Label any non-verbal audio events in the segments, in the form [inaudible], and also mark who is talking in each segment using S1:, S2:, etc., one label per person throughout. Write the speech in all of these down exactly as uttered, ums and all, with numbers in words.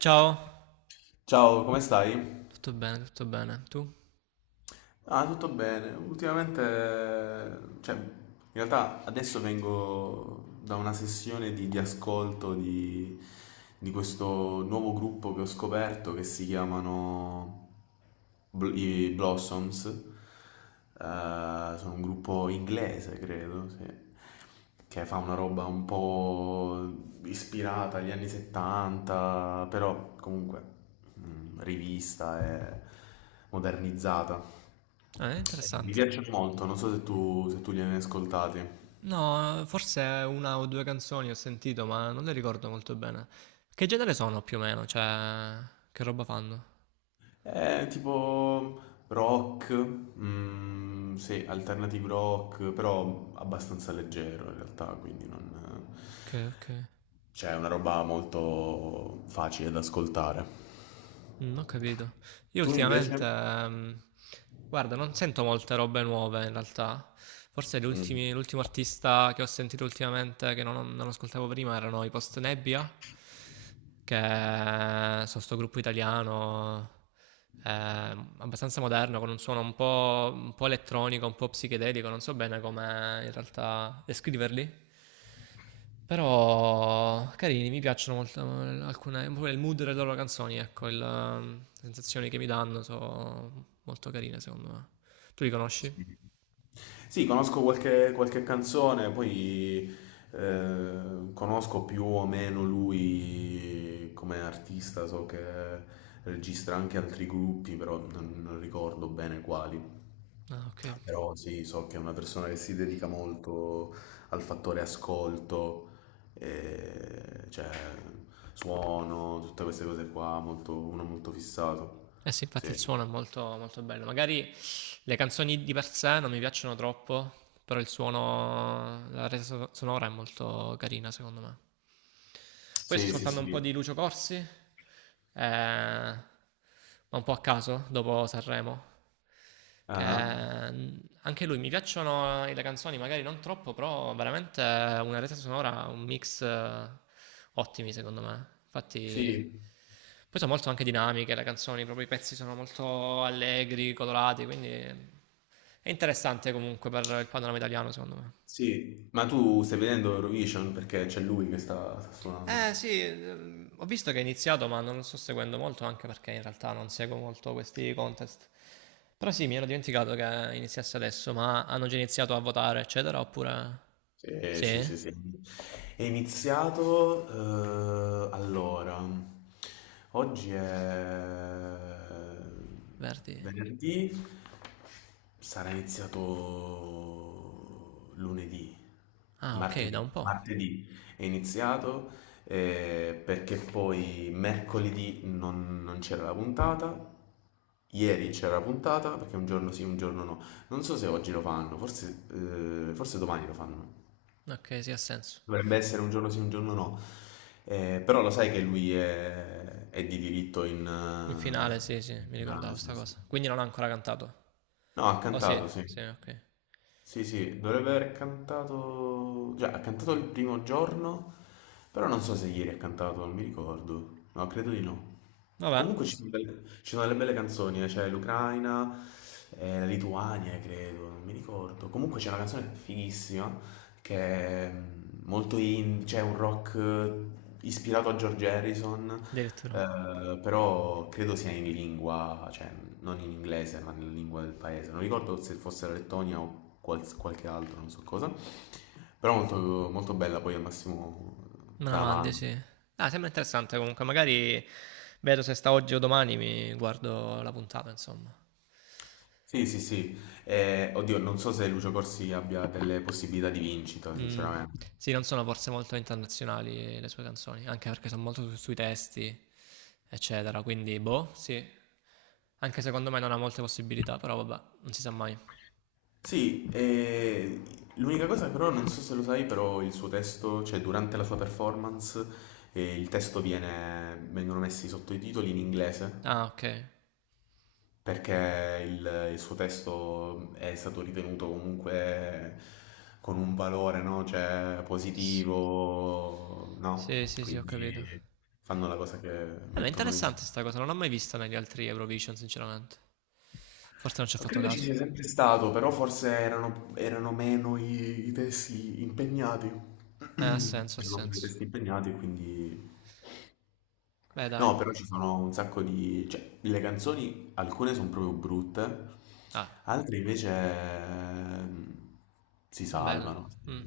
S1: Ciao,
S2: Ciao, come stai?
S1: tu?
S2: Ah, tutto bene. Ultimamente, cioè, in realtà adesso vengo da una sessione di, di ascolto di, di questo nuovo gruppo che ho scoperto che si chiamano Bl- i Blossoms. Eh, sono un gruppo inglese, credo, sì. Che fa una roba un po' ispirata agli anni settanta, però comunque mm, rivista e modernizzata.
S1: Ah, è
S2: Mi
S1: interessante.
S2: piacciono molto, non so se tu, se tu li hai mai ascoltati.
S1: No, forse una o due canzoni ho sentito, ma non le ricordo molto bene. Che genere sono più o meno? Cioè, che roba fanno?
S2: È tipo rock, mm, sì, alternative rock, però abbastanza leggero in realtà, quindi non...
S1: Ok, ok.
S2: Cioè, è una roba molto facile da ascoltare.
S1: Mm, ho capito. Io
S2: Tu
S1: ultimamente,
S2: invece?
S1: ehm, guarda, non sento molte robe nuove in realtà. Forse gli
S2: Mm.
S1: ultimi- l'ultimo artista che ho sentito ultimamente, che non, non ascoltavo prima, erano i Post Nebbia, che eh, sono sto gruppo italiano, ehm, abbastanza moderno, con un suono un po', un po' elettronico, un po' psichedelico, non so bene come in realtà descriverli. Però carini, mi piacciono molto eh, alcune, pure il mood delle loro canzoni, ecco, il, ehm, le sensazioni che mi danno sono molto carine secondo me. Tu li conosci?
S2: Sì, conosco qualche, qualche canzone, poi eh, conosco più o meno lui come artista, so che registra anche altri gruppi, però non, non ricordo bene quali.
S1: Ah, ok.
S2: Però sì, so che è una persona che si dedica molto al fattore ascolto, eh, cioè suono, tutte queste cose qua, molto- uno molto fissato.
S1: Eh sì, infatti il
S2: Sì,
S1: suono è molto, molto bello. Magari le canzoni di per sé non mi piacciono troppo, però il suono, la resa so- sonora è molto carina secondo me. Poi sto
S2: sì, sì,
S1: ascoltando un po'
S2: sì.
S1: di Lucio Corsi, eh, ma un po' a caso, dopo Sanremo. Che
S2: Ah,
S1: mm, anche lui mi piacciono le canzoni, magari non troppo, però veramente una resa sonora, un mix eh, ottimi secondo me.
S2: sì.
S1: Infatti, poi sono molto anche dinamiche le canzoni, proprio i pezzi sono molto allegri, colorati, quindi è interessante comunque per il panorama italiano secondo me.
S2: Sì, ma tu stai vedendo Eurovision perché c'è lui che sta, sta
S1: Eh
S2: suonando.
S1: sì, ehm, ho visto che è iniziato, ma non lo sto seguendo molto, anche perché in realtà non seguo molto questi contest. Però sì, mi ero dimenticato che iniziasse adesso, ma hanno già iniziato a votare, eccetera, oppure...
S2: Sì, sì,
S1: Sì?
S2: sì, sì. È iniziato, eh, allora, oggi è
S1: Verdi?
S2: venerdì, sarà iniziato lunedì,
S1: Ah, ok, da
S2: martedì,
S1: un po'.
S2: martedì è iniziato eh, perché poi mercoledì non, non c'era la puntata, ieri c'era la puntata perché un giorno sì, un giorno no. Non so se oggi lo fanno, forse, eh, forse domani lo fanno.
S1: Ok, sì, ha senso.
S2: Dovrebbe essere un giorno sì, un giorno no. Eh, però lo sai che lui è, è di diritto in,
S1: In finale,
S2: eh,
S1: sì, sì,
S2: in
S1: mi ricordavo
S2: finale,
S1: sta
S2: sì, sì.
S1: cosa. Quindi non ha ancora cantato.
S2: No, ha
S1: Oh sì,
S2: cantato, sì.
S1: sì, ok.
S2: Sì, sì, dovrebbe aver cantato... Già, ha cantato il primo giorno, però non so se ieri ha cantato, non mi ricordo. No, credo di no.
S1: Vabbè,
S2: Comunque ci sono delle, ci sono delle belle canzoni, eh, c'è l'Ucraina, eh, la Lituania, credo, non mi ricordo. Comunque c'è una canzone fighissima che è molto indie, cioè un rock eh, ispirato a George Harrison,
S1: addirittura.
S2: eh, però credo sia in lingua, cioè non in inglese, ma nella lingua del paese. Non ricordo se fosse la Lettonia o quals- qualche altro, non so cosa. Però molto, molto bella, poi al massimo
S1: Me la
S2: te la
S1: mandi,
S2: mando.
S1: sì. Ah, sembra interessante comunque, magari vedo se sta oggi o domani mi guardo la puntata, insomma.
S2: Sì, sì, sì. Eh, oddio, non so se Lucio Corsi abbia delle possibilità di vincita,
S1: Mh.
S2: sinceramente.
S1: Sì, non sono forse molto internazionali le sue canzoni, anche perché son molto su sui testi, eccetera, quindi boh, sì. Anche secondo me non ha molte possibilità, però vabbè, non si sa mai.
S2: Sì, e l'unica cosa però, non so se lo sai, però il suo testo, cioè durante la sua performance, eh, il testo viene, vengono messi sotto i titoli in inglese,
S1: Ah, okay.
S2: perché il, il suo testo è stato ritenuto comunque con un valore, no? Cioè
S1: S
S2: positivo, no?
S1: sì, sì, sì, ho capito.
S2: Quindi fanno la cosa che
S1: Eh, ma è
S2: mettono i...
S1: interessante 'sta cosa, non l'ho mai vista negli altri Eurovision sinceramente. Forse non ci ho fatto
S2: Credo ci
S1: caso.
S2: sia sempre stato, però forse erano, erano meno i, i testi impegnati.
S1: Eh, ha
S2: [clears throat]
S1: senso, ha
S2: Erano meno i
S1: senso.
S2: testi impegnati, quindi...
S1: Beh, dai.
S2: No, però ci sono un sacco di... Cioè, le canzoni, alcune sono proprio brutte,
S1: Ah,
S2: altre invece ehm, si
S1: bello.
S2: salvano.
S1: Mh.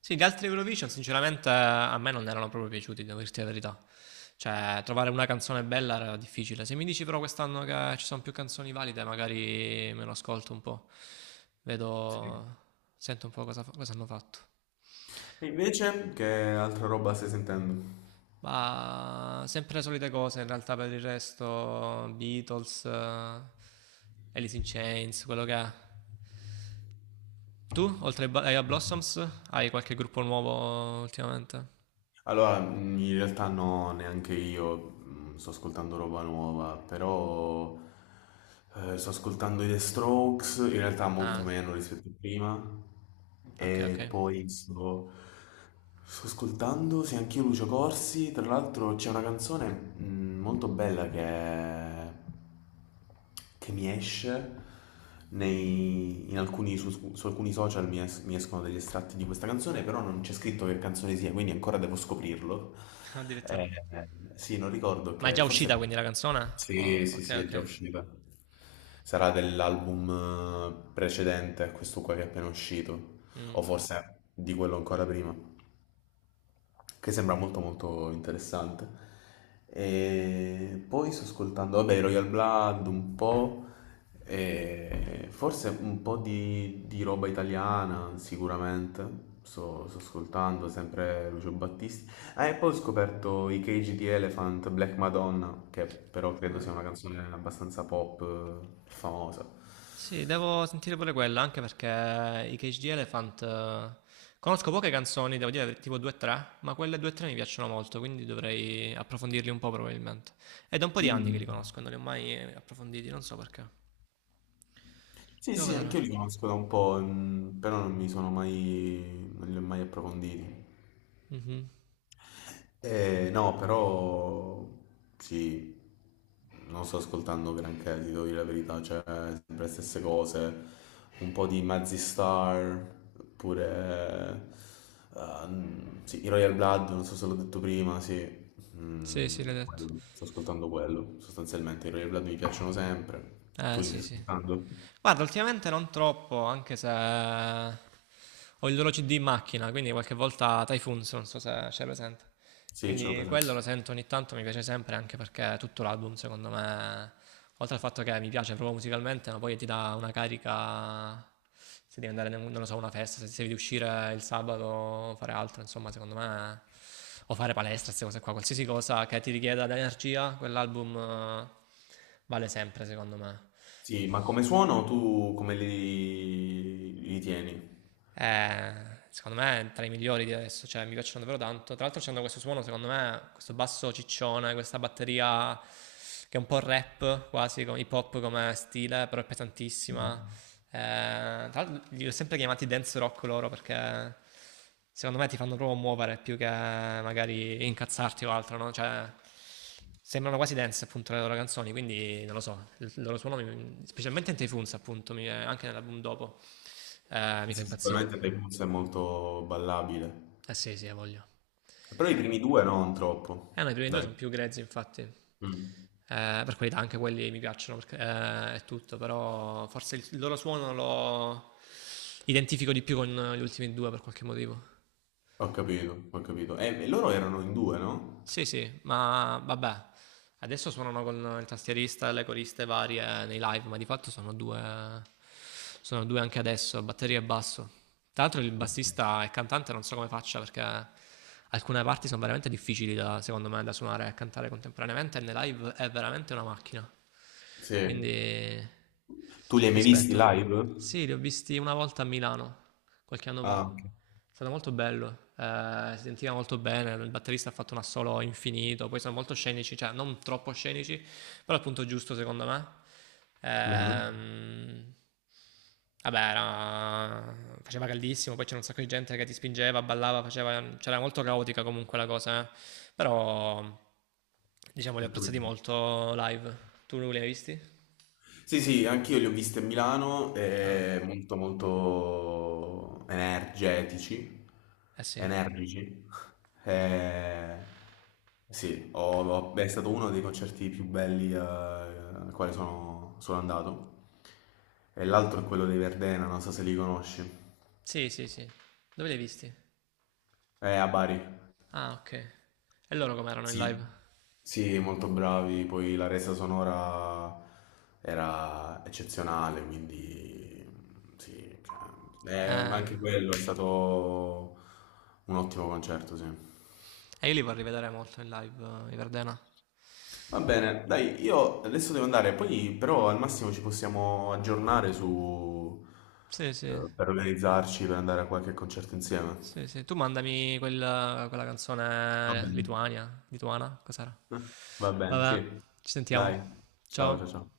S1: Sì, gli altri Eurovision sinceramente a me non erano proprio piaciuti, devo dirti la verità. Cioè, trovare una canzone bella era difficile. Se mi dici però quest'anno che ci sono più canzoni valide, magari me lo ascolto un po'.
S2: Sì.
S1: Vedo, sento un po' cosa, fa- cosa hanno fatto.
S2: E invece, che altra roba stai sentendo?
S1: Ma sempre le solite cose, in realtà per il resto, Beatles, eh, Alice in Chains, quello che è. Tu, oltre ai Ba- ai Blossoms, hai qualche gruppo nuovo ultimamente?
S2: Allora, mh, in realtà no, neanche io mh, sto ascoltando roba nuova, però eh, sto ascoltando i The Strokes, in realtà molto
S1: Ah,
S2: meno rispetto a prima,
S1: ok, ok.
S2: e poi sto, sto ascoltando, sì, anch'io Lucio Corsi, tra l'altro c'è una canzone mh, molto bella che è che mi esce nei- in alcuni, su, su alcuni social mi, es- mi escono degli estratti di questa canzone, però non c'è scritto che canzone sia, quindi ancora devo scoprirlo.
S1: [laughs] Addirittura.
S2: Eh, sì, non ricordo
S1: Ma è
S2: che
S1: già uscita
S2: forse...
S1: quindi la canzone?
S2: Sì,
S1: Oh,
S2: sì, sì,
S1: ok,
S2: è già
S1: ok.
S2: uscita. Sarà dell'album eh, precedente a questo qua che è appena uscito,
S1: Mm.
S2: o forse di quello ancora prima che sembra molto molto interessante. E poi sto ascoltando, vabbè, i Royal Blood un po', e forse un po' di, di roba italiana sicuramente. Sto, sto ascoltando sempre Lucio Battisti. Ah, e poi ho scoperto i Cage di Elephant, Black Madonna, che però credo sia una canzone abbastanza pop, eh, famosa.
S1: Sì, devo sentire pure quella, anche perché i Cage the Elephant... eh, conosco poche canzoni, devo dire tipo due a tre, ma quelle due a tre mi piacciono molto, quindi dovrei approfondirli un po' probabilmente. È da un po' di anni che
S2: Mm.
S1: li conosco, non li ho mai eh, approfonditi, non so perché.
S2: Sì,
S1: Devo
S2: sì,
S1: vedere.
S2: anche io li conosco da un po', mm, però non mi sono mai, non li ho mai approfonditi.
S1: Mhm.
S2: Eh, no, però sì, non sto ascoltando granché, ti devo dire la verità, cioè sempre le stesse cose, un po' di Mazzy Star, oppure ehm, sì, i Royal Blood, non so se l'ho detto prima, sì,
S1: Sì, sì,
S2: mm,
S1: l'hai detto.
S2: quello. Sto ascoltando quello, sostanzialmente i Royal Blood mi piacciono sempre,
S1: Eh,
S2: tu li stai
S1: sì, sì.
S2: ascoltando?
S1: Guarda, ultimamente non troppo, anche se ho il loro C D in macchina, quindi qualche volta Typhoons, non so se c'è presente.
S2: Sì, ce l'ho
S1: Quindi
S2: presente.
S1: quello lo sento ogni tanto, mi piace sempre, anche perché tutto l'album, secondo me, oltre al fatto che mi piace proprio musicalmente, ma poi ti dà una carica se devi andare, non lo so, a una festa, se devi uscire il sabato, fare altro, insomma, secondo me, o fare palestra, queste cose qua, qualsiasi cosa che ti richieda dell'energia, quell'album eh, vale sempre, secondo me.
S2: Sì, ma come suono tu come li, li tieni?
S1: Eh, secondo me è tra i migliori di adesso, cioè mi piacciono davvero tanto. Tra l'altro c'hanno questo suono, secondo me, questo basso ciccione, questa batteria che è un po' rap, quasi come- hip hop come stile, però è pesantissima. Eh, tra l'altro li ho sempre chiamati dance rock loro perché secondo me ti fanno proprio muovere più che magari incazzarti o altro, no? Cioè, sembrano quasi dance appunto le loro canzoni, quindi non lo so, il il loro suono, mi- specialmente in Tei Funz appunto, mi- anche nell'album dopo, eh,
S2: Eh
S1: mi fa
S2: sì,
S1: impazzire.
S2: sicuramente Blues è molto ballabile.
S1: Eh sì, sì, ha voglia.
S2: Però i primi due no, non
S1: Eh
S2: troppo.
S1: no, i primi due
S2: Dai.
S1: sono più grezzi, infatti. Eh,
S2: Mm.
S1: per qualità anche quelli mi piacciono, perché eh, è tutto, però forse il, il loro suono lo identifico di più con gli ultimi due per qualche motivo.
S2: Ho capito, ho capito. Eh, e loro erano in due, no?
S1: Sì, sì, ma vabbè. Adesso suonano con il tastierista e le coriste varie nei live, ma di fatto sono due, sono due anche adesso, batteria e basso. Tra l'altro il
S2: Ok.
S1: bassista e il cantante non so come faccia perché alcune parti sono veramente difficili da, secondo me da suonare e cantare contemporaneamente e nei live è veramente una macchina.
S2: Sì.
S1: Quindi
S2: Tu li hai mai visti
S1: rispetto.
S2: live?
S1: Sì, li ho visti una volta a Milano, qualche anno
S2: Ah,
S1: fa.
S2: ok.
S1: È stato molto bello, eh, si sentiva molto bene, il batterista ha fatto un assolo infinito, poi sono molto scenici, cioè non troppo scenici, però il punto giusto, secondo me,
S2: Mhm.
S1: ehm, vabbè, era- faceva caldissimo, poi c'era un sacco di gente che ti spingeva, ballava, faceva, c'era molto caotica comunque la cosa, eh. Però, diciamo, li ho
S2: Ho
S1: apprezzati
S2: capito.
S1: molto live. Tu li hai visti?
S2: Sì, sì, anch'io li ho visti a Milano,
S1: Ah,
S2: eh, molto molto energetici,
S1: eh sì.
S2: energici. Eh, sì, ho- ho- è stato uno dei concerti più belli eh, al quale sono, sono andato. E l'altro è quello dei Verdena, non so se li conosci.
S1: Sì, sì, sì. Dove li hai visti?
S2: È a Bari.
S1: Ah, ok. E loro com'erano in
S2: Sì,
S1: live?
S2: sì, molto bravi, poi la resa sonora era eccezionale, quindi sì, cioè, eh, ma
S1: Eh,
S2: anche quello è stato un ottimo concerto, sì.
S1: e io li vorrei vedere molto in live, eh, i Verdena.
S2: Va bene, dai, io adesso devo andare, poi però al massimo ci possiamo aggiornare su,
S1: Sì, sì.
S2: eh, per organizzarci, per andare a qualche concerto insieme.
S1: Sì, sì, tu mandami quel- quella
S2: Va
S1: canzone
S2: bene.
S1: Lituania, lituana, cos'era?
S2: Eh, Va bene,
S1: Vabbè,
S2: sì.
S1: ci sentiamo.
S2: Dai, ciao ciao ciao.
S1: Ciao.